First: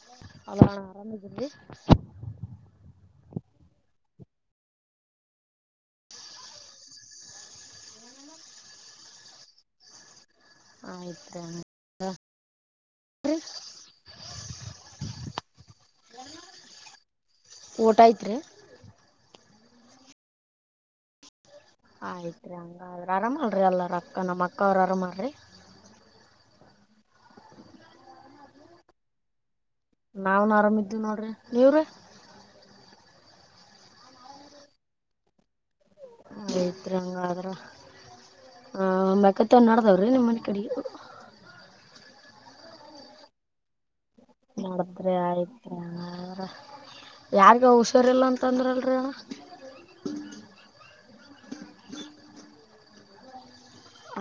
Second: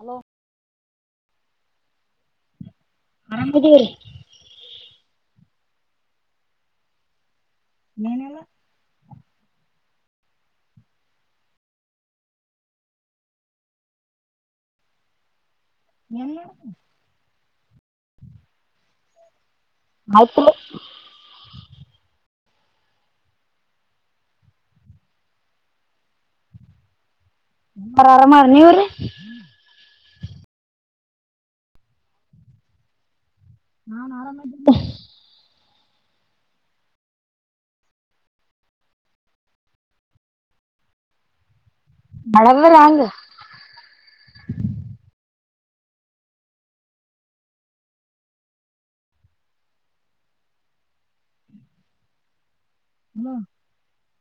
hello ಅ ನಾನಾ ಆರಾಮಜಿದಿ ಮರಾಮದರಿ ಏನಲ್ಲ ಆಯ್ತ ಏನ್ ಓಟ ಆಯತ್ೀ ಆತ ಆಯ್ತ್ರಿ ಹಂಗಾದ್ರ ಆರಾಮಲ್ರಿ ಎಲ್ಲಾರ ಅಕ್ಕ ನಮ್ಮ ಅಕ್ಕ ಅವ್ರ ಆರಾಮಲ್ರಿ ಅವರರಾಮ ಮಾಡ ನೀ ಅವ್ರ ನಾಾವನ್ ಆರಾಮಿದ್ದೇವಿ ನೋಡ್ರಿ ನೀವ್ರೀ ನಾನ್ು ಆರಾಮ ಇದ್ದಿದ್ದ ಆಯ್ತ್ರಿ ಹಂಗಾದ್ರ ಹ ಮಕತ್ತ ಒನ್ಾಡತಾವ್ರೀ ನಿಮ್ಮ ಮನೆ ಕಡೆಗೆ ಬಳವಾಂಗ ಮಾಡತ್್ರೆ ಆಯ್ತು ಯಾರಗ ಹುಷಾರಿಲ್ಲ ಅಂತಂದ್ರಲ್ರಿೀಣ್ಣ [unintelligible] ಹಲ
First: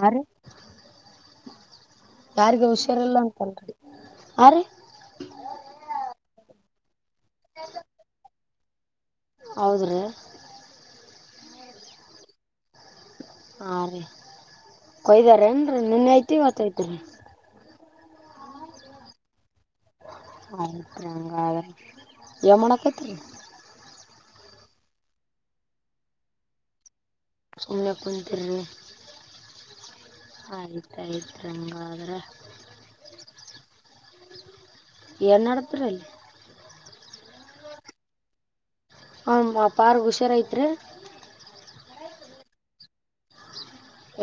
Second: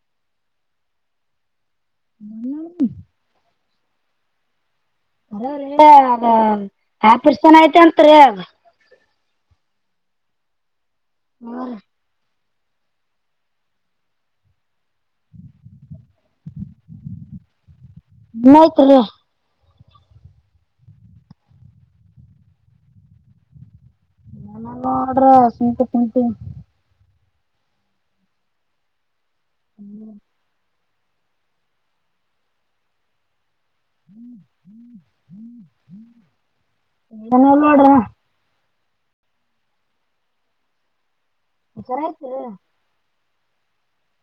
ಆ ಹಲೋ ಯಾರಿಗೆ ಹುಷಾರಿಲ್ಲ ಅಂತನ್ರಿ ಆ್ರ ಆ ಪರ್ಸನ ಆಯ್ತ ಅಂತ್ರಿ ಹೌದ್ರಿ ಅವರಿ ಹಾ ರಿ ಕೊಯ್ದಾರ ಏನ್ ರಿ ನೆನ್ನೆ ಐತಿ ಇವತ್ತ್ ಐತಿರಿ ಬಳ್ತ [inaudible] ಆಯ್ತು ರಿ ಹಂಗ ಯ ಎನ್ ಮಾಡಕತ್ ರಿ ನನ್ನ ನೋಡ್ರಾ ಸುಂಕು ಟುಂಕು ಸುಮ್ಮನೆ ಕುಂತಿರ್ರಿ ಆಯ್ತ್ ಇದ್ದಾಂಗಾದ್ರೆ ಏನು ನಡತ್ರಿ ಅಲ್ಲಿ ಎಲ್ಲ ಮಾಡಡ [inaudible] ಹಂ ಅಪಾರ್ಗ್ ಹುಷಾರ್ ಐತ್ ರಿ ಸರಯ್ತು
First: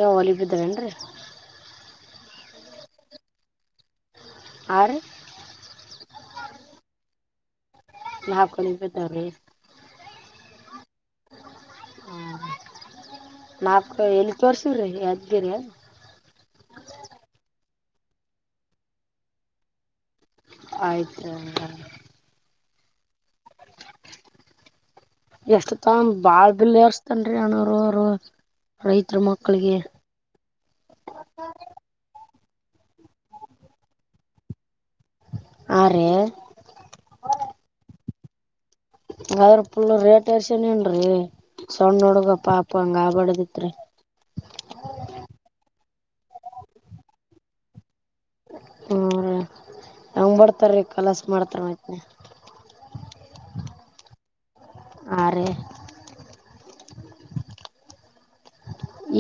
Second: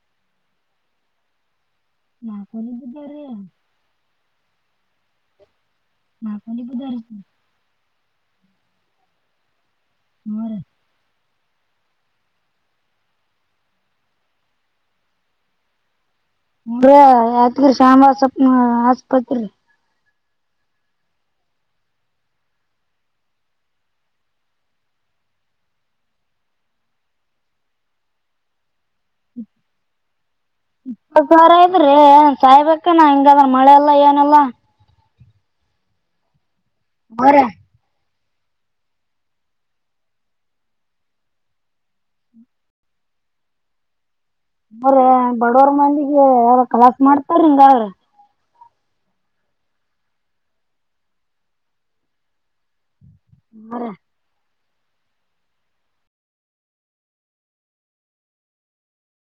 ಏ ಒಲಿಬಿದ್ದಾವನು ರೀ ನಾಕ್ ಒಲಿಬಿದ್ದಾವ್ ರಿ ಹಾ ರಿ ನಾಕ್ಒಲಿಬಿದ್ದವ್ ರಿ ನಾಕ್ಒಲಿಬಿದ್ದವ್ ರಿ ಹಾ ರಿ ಹ್ಮಾ ನಾಕ್ ಎಲ್ಲಿ ತೋರ್ಸಿವ್ರಿ ಯದಗಿರಿ ಹು ರ್ರಿ ಯತ್ಗಿರಿ ಶಾಮಾ ಅಸಪ್ ಆಸ್ಪತ್ರಿ ಆಯ್ತಾ ಎಷ್ಟು ತಾ ಬಾಳ್ ಬಿಲ್ ಎರಿಸ್ತಾನ್ ರ್ರಿ ಅನೂರುರು ಇಪತ್ಸಾವ್ರ ಆಗೆತ್ ರೀ ಸಾಯ್ಬಕ್ಕನಾ ಹಿಂಗಲ್ಲ ಮಳೆಲ್ಲ ಏನಲ್ಲಾ ಆ ರೀ ಬರ [inaudible] ಅದ್ರೆ ಪುಲ್ ರೇಟ್ ಎರ್ಸನ್ ಏನ್ರಿ ಸಣ್ಣ ನೋಡುಗ ಪಾಪ ಹಂಗ ಆಬಡದಿತ್ರಿ ಅವ್ರು ಬಡವರ ಮಂದಿಗೆ ಯಾರ್ ಕಲಾಸ್ ಮಾಡ್ತಾರ್ರಿ ಹಿಂಗ ಅದ್ರೆ ಯಂಗೆ ಬರ್ತ್ತಾರ್ರೀ ಕಲಸ್ ಮಾಡ್ತಾರೆ ಆಯ್ತನ ಹ್ ರಿ ಆ ರಿ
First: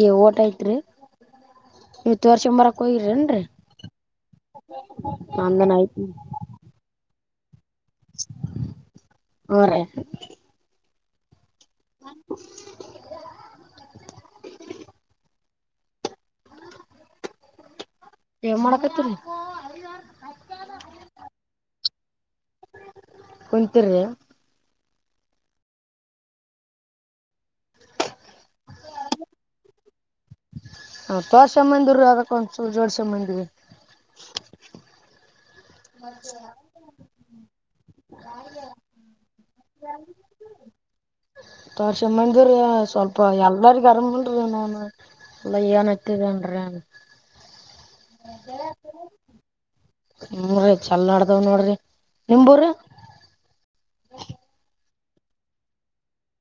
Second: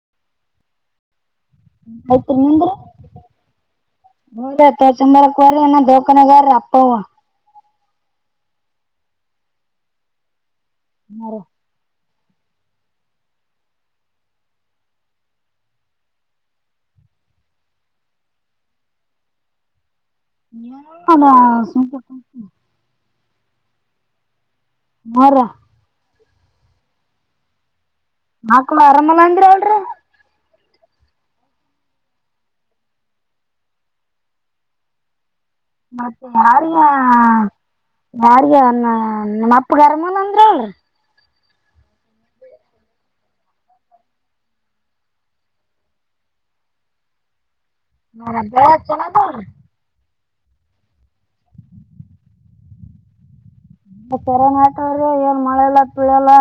ಏ ಓಟ ಐತ್ರಿ ಇಟ್ಟು ವಡ್ಸ್ಕಂಡ್ಬರಕ್ ಹೋಗಿರನ್ರರಿ ಬದ ತ ಚಾರ ಕುರೆ ಐತ್ ಧಕಾನಗಾರ [inaudible] ಅವ ರಿ ನ ರಿ [inaudible] ಎಮ್ ಮಾಡಕತ್ತರಿ [inaudible] ಕುಂತಿರಿ ಮರ್ರ ಮಕ್ಳು ಆರಾಮಿಲ್ಲ ಅಂತ್ ಅಲ್ರಿ ತೋಷ ಬಂದಿರುವುದಕ್ಕೆ ಅದಕ್ಕೆ ಒಂಚೂರು ಜೋಡಿಸಿಕೊಂಡು ಬಂದಿದ್ದೇವೆ ಮತ್ತೆ ಯಾರಯಾ ಯಾರಗಾ ನಾ ನಮ್ಮ್ ಅಪ್ಪಗ ಅರಮಿಲ್ಲ ರಿ ತೋರ್ಸ ಮಂದಿವ್ ರಿ ಸ್ವಲ್ಪ ಎಲ್ಲರಿಗು ಅರಮಿಲ್ರಿ ನನು ಇಲ್ಲ ಏನ್ [inaudible] [inaudible] ಹ್ಮುರಿ ಚಲ್ ನಡ್ದಾವ್ ನೋಡ್ರಿ ನಿಮ್ಬೂ ರೀ ತೆರೆ ನ ಆತವ್ರಿ ಏನ್ ಮಳೆ ಎಲ್ಲ ಪೀಳಲ್ಲ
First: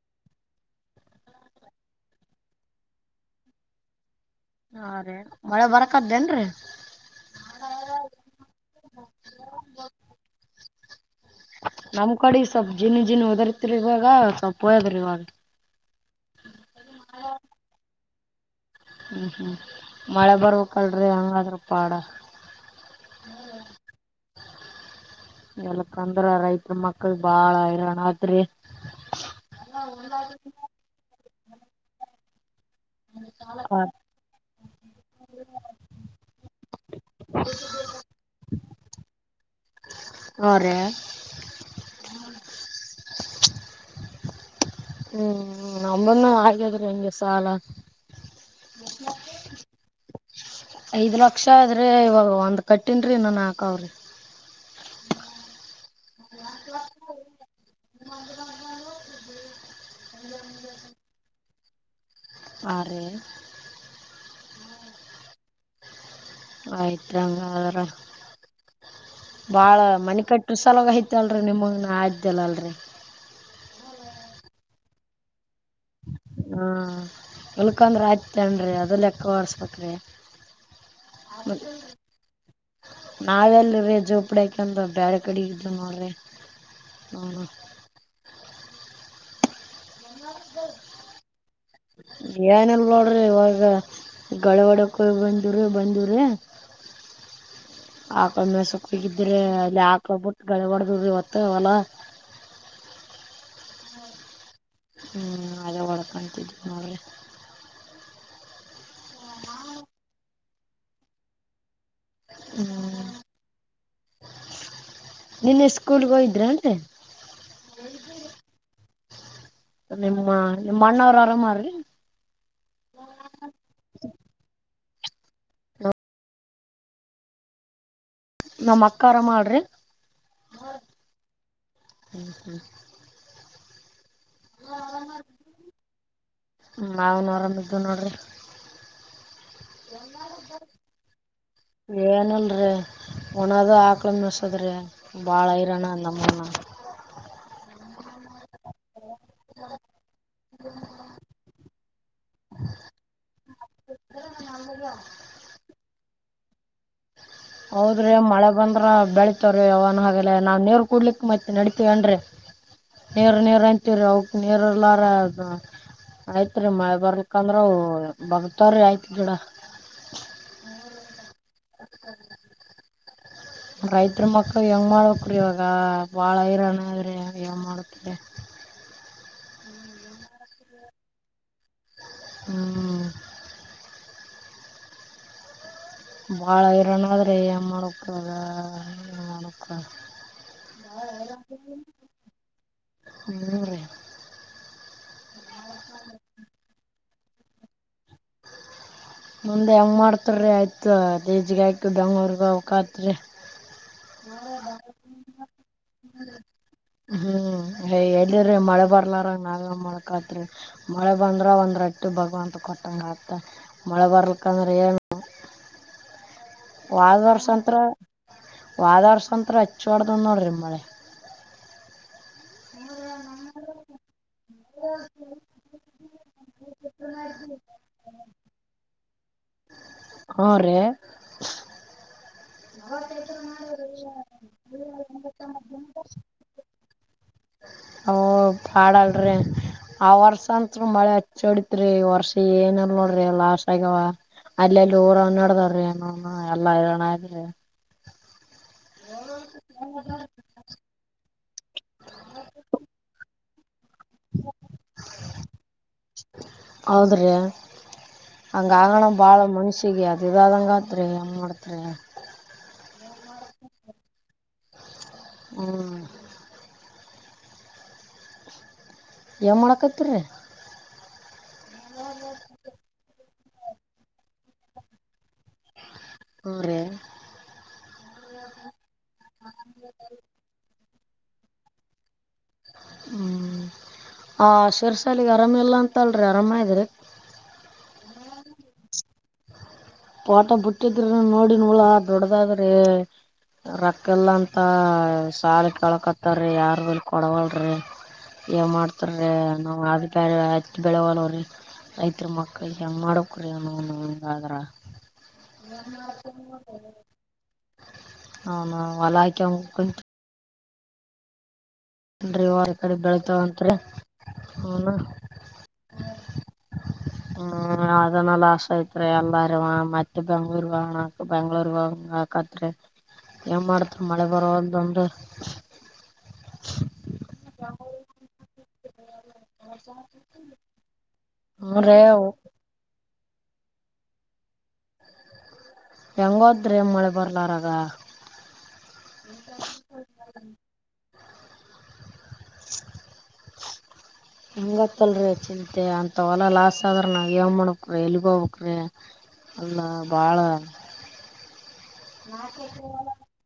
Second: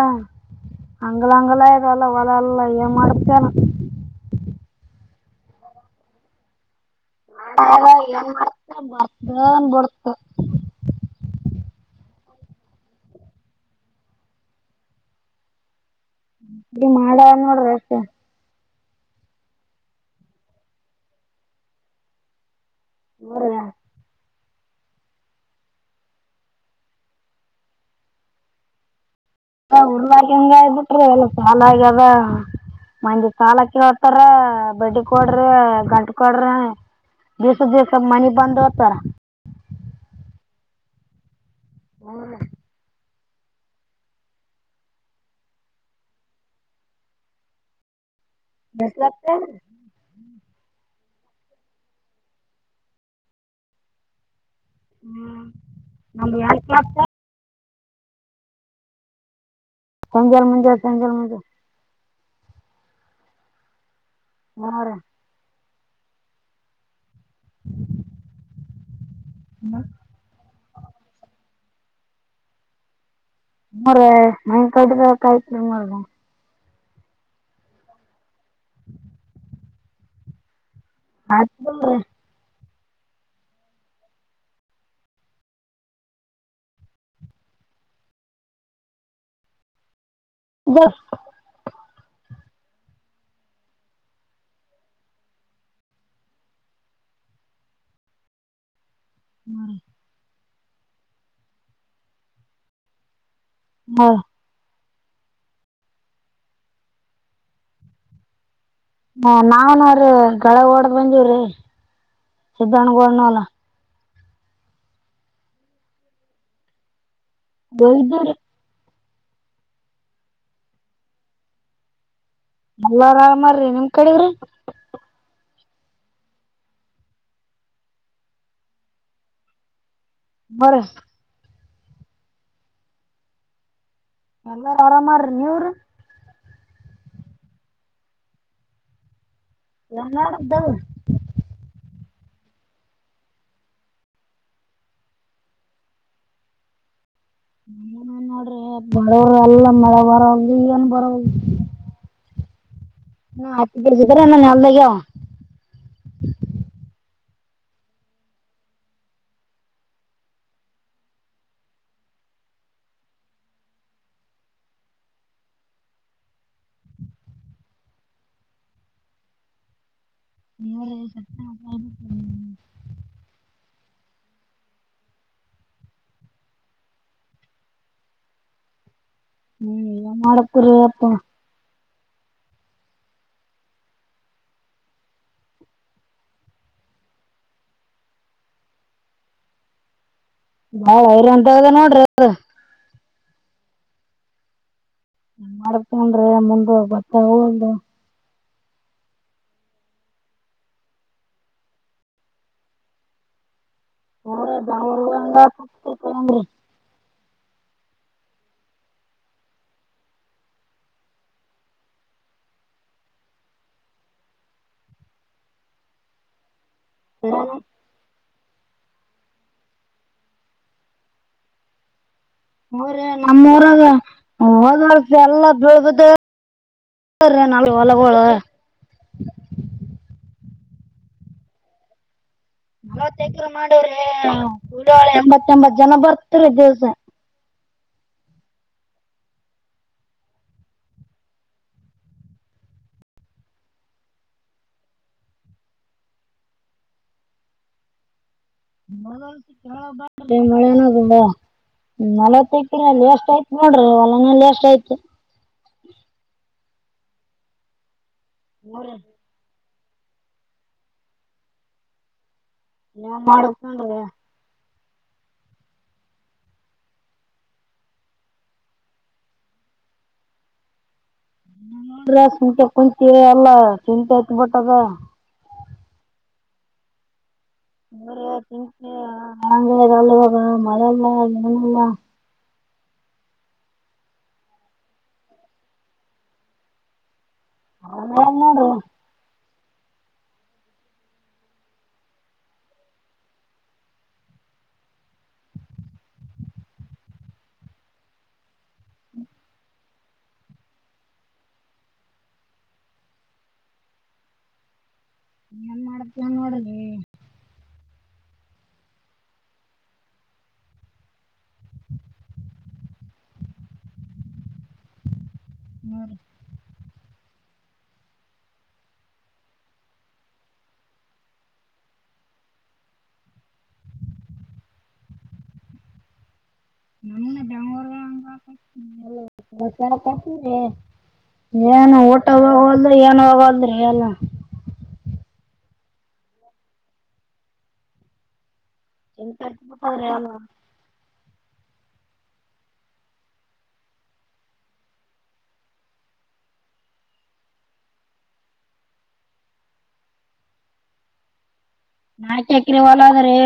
ಹಂಗ್ಲ ಅಂಗ್ಲ ಇದಲ್ಲ ಹೊಲ ಎಲ್ಲ ಏನ್ ಮಾಡ್ತೇ ಏನೋ ಮಳೆ ಬರಕದ್ದೇನ್ರೀ ಮಾಡಾಗದ ಏನ್ ಮಾಡ್ತಾ ಬಿಡುತ್ತೋ ನಮ್ ಕಡೆ ಸ್ವಲ್ಪ್ ಜೀಿನ ಜೀಿನ ಓದರ್ತಿರಿ ಇವಾಗ ಸ್ವಲ್ಪ್ ಹಯದ್ರಿ ಇವಾಗ ಬರಿ ಮಾಡ ಆಗಿದೆ ನೋಡ್ರಿ ಅಷ್ಟೆ ಹ್ಮ್ ಹ್ಮ್ ಮಳೆ ಬರ್ಬೇಕಲ್ರರಿ ಹಂಗಾದ್ರ ಪಾಡ [unintelligible] ಎ ತಂದ್ರ ರೈತ ಮಕ್ಕಳ ಬಾಳಯರುನಾತ್ರಿ ಹ ಉಡ್ವ ಹಂಗ ಇದ್ದಟ್ರಿ ಎಲ್ಲ ಸಾಲ ಆಗದ ಮಂದಿ ಸಾಲಕ್ಕೆ ಹತಾರ ಬಡ್ಡಿ ಕೊಡ್ರಿ ಗಂಟ ಕೊಡ್ರಿ ದಿಸ ದಿಸ ಮನಿಗೆ ಬಂದ ಹತಾರ [unintelligible] ಹ್ಮ ರೀ ಹ್ಮ್ ನಂಬನ್ನು ಹಾಗ್ಯಾದ್ರಿ ಹೆಂಗೆ ಸಾಲ ಎಷ್ಟು ಲಕ್ಷ ಐದ್ ಲಕ್ಷ ಆದದ್ರೀ ಇವಾಗ ಒಂದ ಕಟ್ಟೇನ್ರೀ ಇನ್ನು ನಾಲ್ಕು ಅವ್ರಿ ನಮ್ದು ಎಂಟು ಲಕ್ಷ ಸಂಂಜಲ್ ಮಂಜೆ ಸಂಜಲ್ ಮಂಜೆ ಆರಿ [unintelligible] ಆಯ್ತ ಹಂಗ್ರ ಭಾಳ ಮನೆ ಕಟ್ಟು ಸಲಾಗ ಆಯ್ತಲ್ರಿ ನಿಮಗೆ ಆ್ದಲ್ಲ ಅಲ್ರಿ ಮರೆ ಮನೆ ಕಟ್ಬೇಕಾಯ್ತು ನಿಮಗ ಹ್ಮ ಉಲ್ಕಂದ್ರ ಆಯ್ತತರೀ ಅದಲ್ಲ ಎಕ್ಕ ಹೊರ್ಸ್ಬೇಕ್ರೀ [unintelligible] ರೀ ನಾವೆಲ್ರೀ ಜೋಪಡಕಂದ ಬ್ಯಾಡ ಕಡೆ ಇದ್ದ ನೋ್ರಿ [unintelligible] [unintelligible] ಏನ್ಲ್ ಮಾಡೋಡ್ರಿ ಇವಾಗ ಗಳವಾಡಕೋಗಿ ಬಂದಿ್ರಿ ಬಂದಿವವ್ರಿ [unintelligible] ಹಗಿದ್ರೆ ಅಲ್ಲಿ ಯಾಕೋಗಬಿಟ್ಟು ಗಡಿ ಮಾಡಡ್ದಿ ಇವತ್ತ ಅವಲ ಹಾ ಹ್ಮ್ ಅದ ಹೊಳ್ಕಾಣತಿದವಿ ನೋಡ್ರಿ ಹ ನಾವ್ನ್ರೀ ಕೆಳಗೆ ಓಡ್ದ್ ಬಂದೀವ್ರಿ ಸ್ಧಣಗೋಡ್ನ ವಲ ನಿನ್ನೆ ಸ್ಕೂಲ್ಗ ಹೋಯಿದ್ರೆ ಏನ್ರೀ ಹೋಗಿದ್ದೀರಿ ನಿಮ್ಮ ನಿಮ್ಮ ಅಣ್ಣವರು ಆರಾಮ್ರೀ ಎಲ್ಲ ಆರಾಮಾರ್ರಿ ನಿಮ್ ಕಡೆಗ್ರಿ ನಮ್ಮ್ ಅಕ್ಕರ ಮಾಡ್ರಿ ಬರ ಹ್ಮ್ ಹ್ಮ್ ಎಲ್ಲ ಆರಾಮ್ರಿ ನೀವ್ ರಿ ಮಾಾವನು ಆರಾಮಿದ್ದು ನೋಡ್ರಿ ನನ್ನಡ್ದ [unintelligible] [unintelligible] ಒಣದು ಆಾಕ್ಳ ಮೆಣಸದ್ರೆ ಭಾಳ ಹೈರೋಣ ನಮ್ಮನ ನೋಡ್ರಿ ಬರವ ಅಲ್ಲ ಮಳೆ ಬರ ಈಗನ್ ಬರೋಗ ಹಾ ಹರಲ್ಲ ನಲ್ದಾಗ [inaudible] ಹೌದ್ರಿ ಮಳೆ ಬಂದ್ರ ಬೆಳಿತವ್ರೀ ಅವನ್ ಹಾಗೆಲ್ಲ ನಾವ್ ನೀರ್ ಕುಡ್ಲಿಕ್ ಮೈತ್ ನಡಿತೀವನ್ೀ ನೇರ್ ನೀೇರ್ ಅಂತೀರಿ ಅವಕ್ ನೀೇರ ಎಲ್ಲಾರ ಆಯ್ತ್ ರೀ ಮಳೆ ಬರ್ಕಂದ್ರ ಬರತವ್ರಿ ಆಯ್ತ್ ಗಿಡ ನೀವ್ರಿ ಸತ್ತ ಹ ಹ್ಮ್ ಹ್ಮ [unintelligible] ರೈತರ ಮಕ್ಕಳ ಹೆಂಗ್ ಮಾಡಕ್ರೀ ಇವಾಗ ಬಾಳ ಹರಣದ್ರಿ ಹೆಂಗ್ ಮಾಡಕ್ರೀ [inaudible] ಎ ಮಾಡಕತ್ತಿರಿ ಅಪ್ಪ ಹ್ಮ್ ಭಾಳ ಇರೋಣಾದ್ರೆ ಏನು ಮಾಡಕದ ಏನು ಮಾಡಕ ನಾವ್ಯರ ಅಂತದ ನೋಡ್ರಿ ಅದು ಮೂನ್ನೂರ ರಿ ನನ್ ಮಾಡತೊಂಡ್ರಿ ಮುಂದ ಬತ್ತ ಹೂಲ್ದು ಮುಂದೆ ಹೆಂಗೆ ಮಾಡ್ತಾರೀ ಆಯ್ತು ತಜ್ಗಾಯ್ಕು ಬೆಂಗಳೂರ್ಗ ಅವಕತ್ೀ ಹೋಾ ಹಂಗ ಹಪ್ಪ ರೂಪಾಯಿ ಅಂಗರಿ ಹಾ [inaudible] ಏ ಎಿ್ರೀ ಮಳೆ ಬರ್ಲಾರ ನಾವ ಮಕತ್ರಿ ಮಳೆ ಬಂದ್ರ ಒಂದ್ ರಟ್ಟಿ ಭಗವಂತ ಮತ್ತ ಮಳೆ ಬರಲಿಕ್ಕ ನ್ರ ವಾದವರ್ಸಂತತ್ರ ವಾದವರ್ಸತ್ರ ಹಚ್ಚ ಹೊಡ್ದ ನೋಡ್ರಿಮ್ಮಳಿ ಹಊರ ನಮ್ಮ ಊರಾಗ ಹೋದವರ್ಸ ಎಲ್ಲ ಬೀಳ್ಬುದ ನಾಳ ಒಲಬಳ [unintelligible] ಹಾ ರಿ ನಲವತ್ತ ಎಕ್ರ ಮಾಡೋ್ರ ಎಂಬತ್ತ ಎಂಬತ್ ಜನ ಬರ್ತರಿ ದಿವಸ [unintelligible] [inaudible] ಆ ವರ್ಷ ಅಂತ್ ಮಳೆ ಹಚ್ಚ ಹೊಡತ್ರಿ ವರ್ಷ ಏನಲ್ ನೋಡ್ರಿ ಲಾಸ್ ಆಗ್ಯಾವ ಅಲ್ಲ ಲೂರ ಅವನೋಡ ತರ್ರಿ ಎಲ್ಲ ಅಣ್ರ ಮಳೆನೋದ ನವತ್ತೈಿನಲ್ಲಿ ಎಷ್ಟು ಆಯ್ತು ನೋಡ್ರಿ ಹೊಲನಲ್ಲಿ ಅಷ್ಟ ಆಯ್ತು ಹೌದ್ರೀ ಹಂಗ ನೋಡ್ರಿ ಆಗೋಣ ಭಾಳ ಮನುಷ್ಯ ಹೀಿಗೆ ಅದುದುದಗೆತ್ೀ ಹೆಂಗೆ ಮಾಡ್ತ್ೀ [unintelligible] ಾನ್ ಮಾಡಕಲ್ಲ ರಿ ಹ್ಮ ಏನ್ ಮಾಡಾಕತ್ತಿರಿ ನ ಸುಂಂತ ಕುಂತ ಅಲ್ಲ ಚಂತ ಆಯತ್ ಬಟ್ಟದ [unintelligible] ಂ ಆಂಗಾ [unintelligible] [unintelligible] ಹ್ಮ್ ಆ ಶಿರ್ಸಾಲಿಗೆ ಆರಾಮಿಲ್ಲ ಅಂತಲ್ರಿ ಆರಾಮ ಇದ್ರಿ ಹಾ ನಾನ್ ಮಾಡೋುವ ಪೋಟ ಬಿುಟ್ಟಿದ್ರ ನೋಡಿ ನೂಳ ದೊಡ್ಡದಾದ್ರೆ ರೊಕ್ಕ ಎಲ್ಲ ಅಂತ ಸಾಲ ಕೆಳ್ಕತ್ತಾರೀ ಯಾರ ಬಿಲ್ ಕೊಡಗಲ್ ಏ ಮಾಡ್ತಾರ್ರೀ ನಾವು ಅದು ಬ್ಯರೆ ಹಚ್ಚ ಬೆಳೆವಲ್ಲವ್ರೀ ರೈತರ ಮಕ್ಳಿಗೆ ಹೆಂಗೆ ಮಾಡೋ [unintelligible] ಏನ್ ಮಾಡತವ ನೋಡ ಹನ ಅಲಗೆ [unintelligible] ಡ್ರೈವರ್ ಗಳ ಬೆಳಿತವಂತ್ರಿ ಹೂಂ ಹಾ ಅದನ್ನ ಲ ಆಾಸ ಆಐತ್ ಎಲ್ಲಾರು ಮತ್ತೆ ಬೆಂಗಳೂರು ಹೋಗಣಕ್ ಬೆಂಗಳೂರು ಹೋಗಕತ್ರಿ ಏನ್ ಮಾಡ್ತ್ರ ಮಳೆ ಬರುವೋಂದ ನಮ ಬೆಂಗಳೂರು ಹಂಗ [unintelligible] ಹ್ಮ್ ಏನು ಊಟ ರೀ ಹೋಗಲ್ ಏನ ಹೋಗಲ್ದ್ರಿ ಎಲ್ಲ ಹೆಂಗೋದ್ರಿ ಮಳೆ ಬರ್ಲಾರಗ [inaudible] [inaudible] ಹೆಂಗತ್ತಲ್ರರಿ ಚಿಂತೆ ಅಂತ ಹೊಲ ಲಾಸ್ ಆದ್ರ ನಾ ಏ ಮಾಡಕ್ ಎಲ್ಲಿಗ ಹೋಗಬಕ್ ರಿ ಅಲ್ಲ ಬಾಳ ನಾಲ್ಕು ಎಕರೆ ಹೊಲ ಇದೆ ರಿ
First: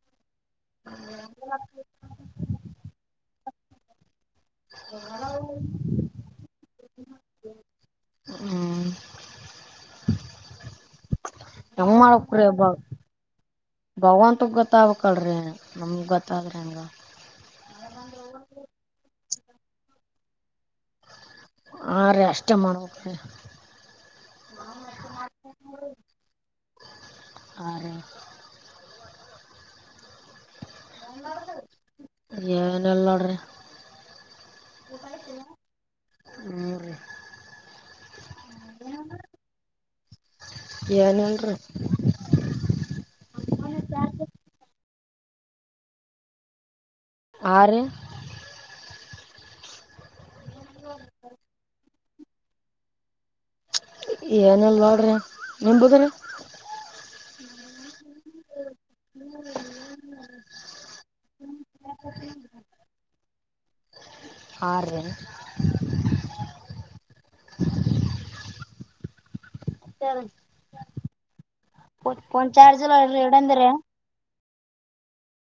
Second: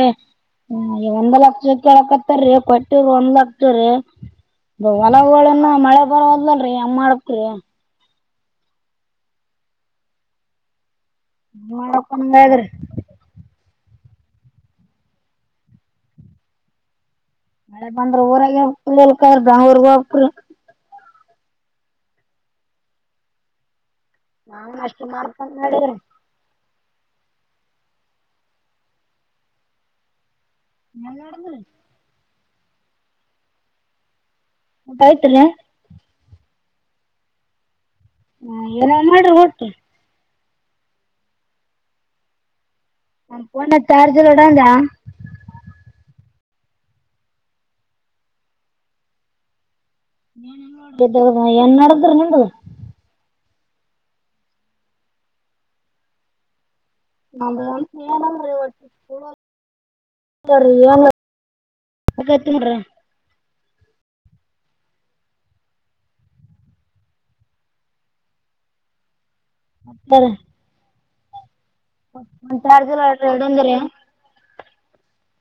ಹ್ಮ ಒಂದ್ ಲಕ್ಷ ಕೇಳಕತ್ತರಿೀ ಕೊಟ್ಟ ಒಂದ್ ಲಕ್ಷ ಹೊಲಗನ್ನ ಮಳೆ ಬರವದಲ್ರಿ ಅಮ್ಮ ಮಾಡಕ್ ಹ್ಮ್ ಹೆಂಗ್ ಮಾಡ್ಬೇಕ್ [unintelligible] ಅನ್ನಂಗಾಗ್ಯದ್ರಿ ಭಗವಂತ ಗೊತ್ತಬಕ್ಳ್ರಿ ನಮಗ್ ಗತ್ತಾದ್ರಿ ಹಂಗ ಮಳೆ ಬಂದ್ರ ಊರಾಗ ಬೆಂಗಳೂರು ಹೋಗ್ಬೇಕ್ರಿ ಆ ಅಷ್ಟೇ ಮಾಡಬೇಕು ನಾನ್ ಅಷ್ಟು ಮಾಡ್ಕೊಂಡು ಮಾಡಡಿದ್ರ ಆ ನಲ್ಲ ಮಾಡಡಂದು ಏನ್ ಇಲ್ ನೋಡ್ರಿ ಊಟ ಆಯ್ತ್ರಿ ಹೂ ರಿ ಹಾ ಏನೋ ಮಾಡ್ರಿ ಊಟ ಏನು ಇಲ್ರಿ ನನ್ ಫೋನ್ ನ ಚಾರ್ಜ್ ಇಲ್ಲ ಅಣ್ಚಾ ಆ ರಿ ಏನ್ ನಡದ್ರ [unintelligible] ಏನಲ್ ನೋಡ್ರಿನಿ ಬದ್ರ [unintelligible] ಹ್ಮ ಆ [inaudible] [unintelligible] ಫೋನ್ ಚಾರ್ಜ್ ಇಲ್ಲ ಇಡಂದಿರಿ [unintelligible]